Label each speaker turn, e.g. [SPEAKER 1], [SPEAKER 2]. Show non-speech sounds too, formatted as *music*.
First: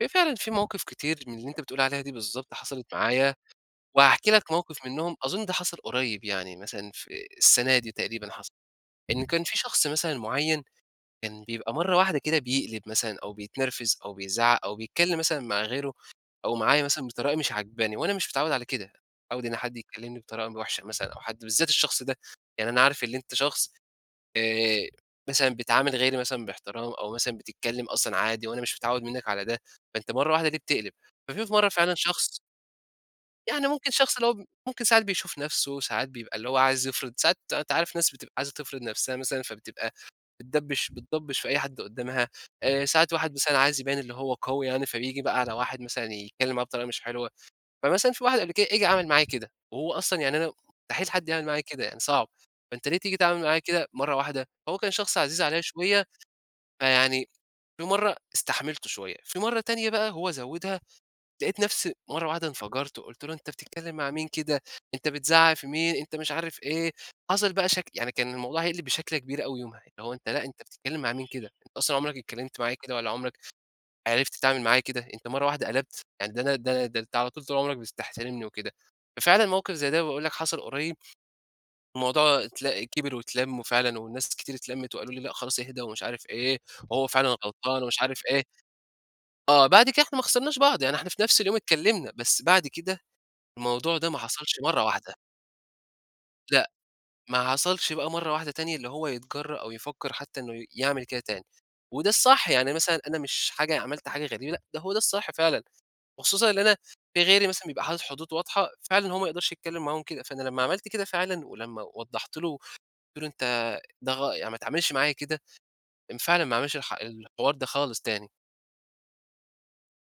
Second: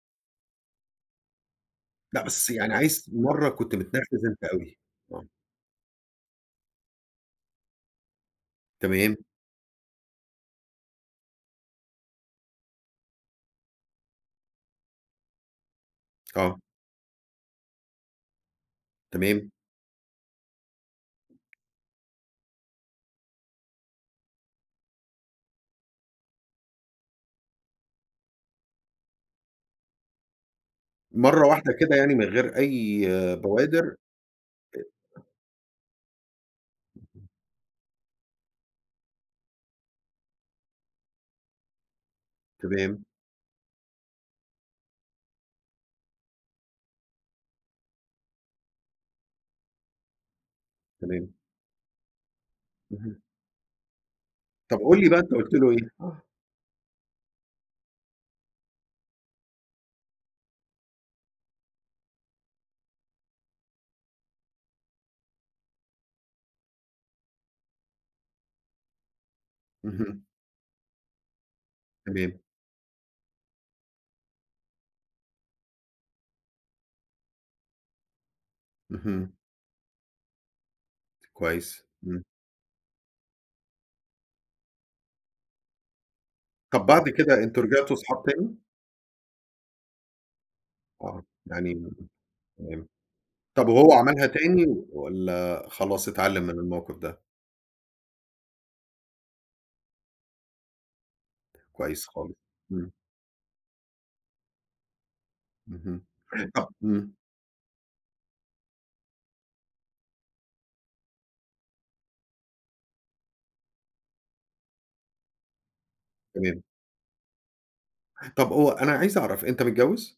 [SPEAKER 1] هي فعلًا في مواقف كتير من اللي أنت بتقول عليها دي
[SPEAKER 2] لا، بس
[SPEAKER 1] بالضبط
[SPEAKER 2] يعني
[SPEAKER 1] حصلت
[SPEAKER 2] عايز
[SPEAKER 1] معايا،
[SPEAKER 2] مرة كنت متنرفز
[SPEAKER 1] وهاحكي
[SPEAKER 2] أنت
[SPEAKER 1] لك
[SPEAKER 2] أوي،
[SPEAKER 1] موقف منهم.
[SPEAKER 2] آه.
[SPEAKER 1] أظن ده حصل قريب يعني مثلًا في السنة دي تقريبًا حصل.
[SPEAKER 2] تمام.
[SPEAKER 1] إن كان في شخص مثلًا معيّن، كان بيبقى مرّة واحدة كده بيقلب مثلًا أو بيتنرفز أو بيزعق أو بيتكلّم مثلًا مع غيره أو
[SPEAKER 2] آه.
[SPEAKER 1] معايا مثلًا بطريقة مش عاجباني، وأنا مش متعوّد على كده، مش متعوّد
[SPEAKER 2] تمام.
[SPEAKER 1] إن حد يكلمني بطريقة وحشة مثلًا أو حد بالذات الشخص ده. يعني أنا عارف إن أنت شخص آآ، مثلًا بتعامل غيري مثلًا بإحترام أو مثلًا بتتكلّم أصلًا عادي، وأنا مش متعوّد منّك على ده، فأنت مرّة وحدة ليه بتقلب؟
[SPEAKER 2] مرة
[SPEAKER 1] ففي مرّة
[SPEAKER 2] واحدة
[SPEAKER 1] فعلًا
[SPEAKER 2] كده يعني، من
[SPEAKER 1] شخص
[SPEAKER 2] غير أي
[SPEAKER 1] يعني ممكن
[SPEAKER 2] بوادر؟
[SPEAKER 1] شخص اللي هو ممكن ساعات
[SPEAKER 2] أ
[SPEAKER 1] بيشوف نفسه، ساعات بيبقى اللي هو عايز يفرض
[SPEAKER 2] *unintelligible*
[SPEAKER 1] ساعات أنت عارف ناس بتبقى عايزة تفرض نفسها مثلًا، فبتبقى بتدبش بتضبش في أي حد قدامها، آآ،
[SPEAKER 2] تمام.
[SPEAKER 1] ساعات الواحد مثلًا عايز يبين إنّه هو قوي يعني، فبيجي بقى على واحد مثلًا يتكلّم معاه بطريقة مش حلوة، فمثلًا في واحد قبل كده جه عمل معايا كده. وهو أصلًا يعني أنا مستحيل حد
[SPEAKER 2] تمام.
[SPEAKER 1] يعمل معايا كده، يعني صعب، فأنت ليه تييجي
[SPEAKER 2] اهم.
[SPEAKER 1] تتعامل معايا كده مرّة واحدة؟ فهو
[SPEAKER 2] طب
[SPEAKER 1] كان
[SPEAKER 2] قُل لي
[SPEAKER 1] شخص
[SPEAKER 2] بقى، أنت
[SPEAKER 1] عزيز
[SPEAKER 2] قلت
[SPEAKER 1] عليَّ
[SPEAKER 2] له إيه؟
[SPEAKER 1] شويّة
[SPEAKER 2] آه.
[SPEAKER 1] فيعني في مرّة استحملته شويّة. في مرّة تانية بقى، هو زودها لقيت نفسي مرّة واحدة انفجرت، قلت له: "أنت بتتكلّم مع مين كده؟ أنت بتزعق في مين؟ أنت مش عارف إيه." حصل بقى شك يعني كان الموضوع هيقلب بشكلة كبيرة أوي يومها. اللي هو
[SPEAKER 2] اهم.
[SPEAKER 1] أنت لأ، أنت بتتكلّم مع مين كده؟ أنت أصلًا عمرك
[SPEAKER 2] تمام.
[SPEAKER 1] اتكلّمت معايا كده والّا عمرك عرفت تتعامل معايا كده؟ أنت مرّة واحدة قلبت؟ يعني ده أنا ده ده أنت على طول طول عمرك بتس تحترمني وكده،
[SPEAKER 2] اهم.
[SPEAKER 1] ففعلًا موقف زي ده باقول لك حصل قريب،
[SPEAKER 2] كويس إمم.
[SPEAKER 1] الموضوع اتل كبر واتلم، وفعلًا والناس كتير اتلمت وقالوا لي: "لأ خلاص اهدا ومش عارف إيه،
[SPEAKER 2] طب
[SPEAKER 1] وهو
[SPEAKER 2] بعد
[SPEAKER 1] فعلًا
[SPEAKER 2] كده أنتم
[SPEAKER 1] غلطان
[SPEAKER 2] رجعتوا
[SPEAKER 1] ومش عارف
[SPEAKER 2] صحاب
[SPEAKER 1] إيه."
[SPEAKER 2] تاني؟
[SPEAKER 1] آه، بعد كده إحنا ما خسرناش بعض يعني إحنا في
[SPEAKER 2] آه،
[SPEAKER 1] نفس اليوم
[SPEAKER 2] يعني
[SPEAKER 1] اتكلمنا، بس بعد
[SPEAKER 2] تمام.
[SPEAKER 1] كده
[SPEAKER 2] طب وهو
[SPEAKER 1] الموضوع ده ما
[SPEAKER 2] عملها
[SPEAKER 1] حصلش
[SPEAKER 2] تاني
[SPEAKER 1] مرّة واحدة.
[SPEAKER 2] والّا خلاص اتعلم من
[SPEAKER 1] لأ،
[SPEAKER 2] الموقف ده؟
[SPEAKER 1] ما حصلش بقى مرّة واحدة تانية اللي هو يتجرأ أو يفكر حتّى إنّه يعمل كده تاني.
[SPEAKER 2] كويس
[SPEAKER 1] وده
[SPEAKER 2] خالص.
[SPEAKER 1] الصح يعني،
[SPEAKER 2] إمم.
[SPEAKER 1] مثلًا أنا مش حاجة عملت حاجة غريبة لأ ده هو ده الصح فعلًا،
[SPEAKER 2] اهم.
[SPEAKER 1] وخصوصًا
[SPEAKER 2] *gasps*
[SPEAKER 1] إن
[SPEAKER 2] طب
[SPEAKER 1] أنا
[SPEAKER 2] إمم.
[SPEAKER 1] في غيري مثلًا بيبقى حاطط حدود واضحة فعلًا هو ما يقدرش يتكلّم معاهم كده، فأنا لمّا عملت كده فعلًا ولمّا وضحت له، وقلت له: "أنت ده غل يعني ما تعملش معايا كده." فعلًا ما
[SPEAKER 2] تمام.
[SPEAKER 1] عملش الح الحوار ده خالص تاني.
[SPEAKER 2] طب هو أنا عايز أعرف، أنت متجوز؟